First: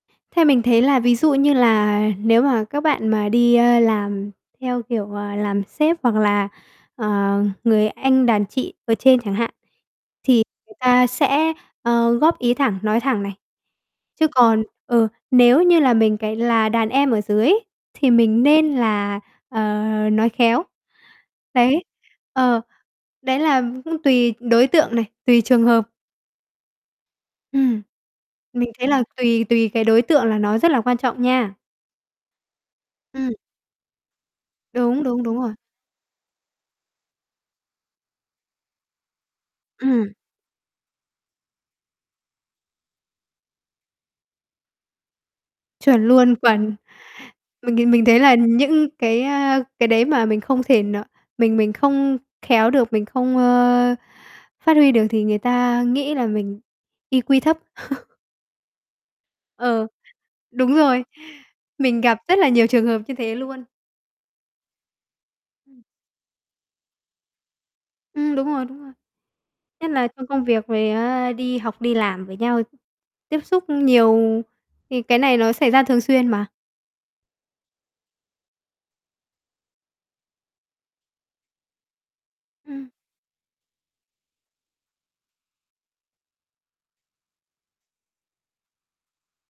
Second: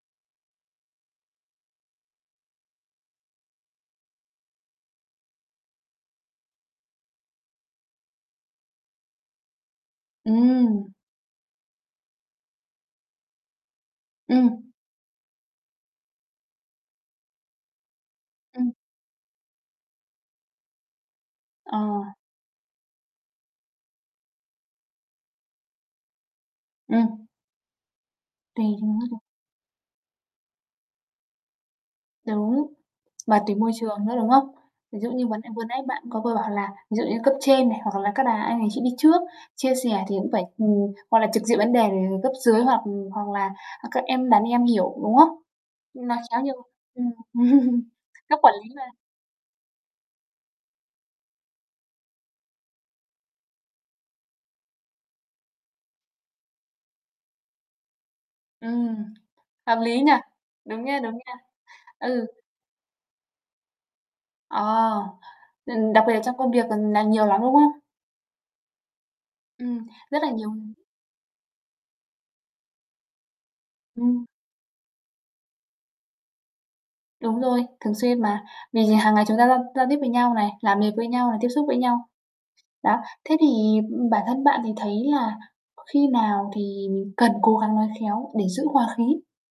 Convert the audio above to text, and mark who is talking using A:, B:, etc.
A: Theo mình thấy là ví dụ như là nếu mà các bạn mà đi, ơ, làm theo kiểu, ờ, làm sếp hoặc là, ờ, người anh đàn chị ở trên chẳng hạn, thì người
B: Ừm.
A: ta sẽ, ờ, góp ý thẳng, nói thẳng này. Chứ
B: Ừm!
A: còn, ờ, nếu như là mình cái là đàn em ở dưới ấy, thì mình
B: Ừm.
A: nên là, ờ, nói khéo. Đấy,
B: Ờ.
A: ờ, đấy là cũng tùy đối tượng này, tùy trường hợp.
B: Ừm.
A: Ừm,
B: Tuỳ
A: mình thấy
B: đúng
A: là
B: [unintelligible]
A: tùy tùy cái đối tượng là nó rất là quan trọng nha.
B: Đúng,
A: Ừm.
B: và tùy môi trường nữa, đúng không? Ví
A: Đúng,
B: dụ
A: đúng,
B: như
A: đúng
B: vấn đề
A: rồi.
B: vừa nãy bạn có vừa bảo là ví dụ như cấp trên này hoặc là các bà, anh đàn chị đi trước, chia sẻ
A: Ừm.
B: thì cũng phải ừm, hoặc là trực diện vấn đề, ừm, cấp dưới hoặc hoặc là, à, các em, đàn em hiểu, đúng không?
A: Chuẩn
B: Nó
A: luôn,
B: khá nhiều
A: chuẩn.
B: ừm,
A: Mình thì mình thấy là
B: cấp quản
A: nh
B: lý mà.
A: những cái, a, cái đấy mà mình không thể n mình mình không khéo được, mình không, ơ, phát huy được thì người ta nghĩ là mình IQ thấp.
B: Ừm, hợp
A: Ờ,
B: lý nhỉ?
A: đúng
B: Đúng nha,
A: rồi.
B: đúng nha.
A: Mình gặp
B: Ừ.
A: rất là nhiều trường hợp như thế luôn.
B: Ờ, ừm, đặc biệt là trong công việc c nà nhiều lắm, đúng không?
A: Ừm, đúng rồi, đúng rồi.
B: Ừm,
A: Nhất là
B: rất
A: trong
B: là
A: công
B: nhiều.
A: việc với, a, đi học đi làm với nhau, tiếp xúc
B: Ừm.
A: nhiều thì cái này nó xảy ra thường xuyên mà.
B: Đúng rồi, thường xuyên mà, vì hàng ngày chúng ta giao giao tiếp với nhau này, làm việc với nhau, tiếp xúc với nhau.
A: Ừm.
B: Đó, thế thì, ừm, bản thân bạn thì thấy là khi nào thì cần cố gắng nói khéo để giữ hoà khí?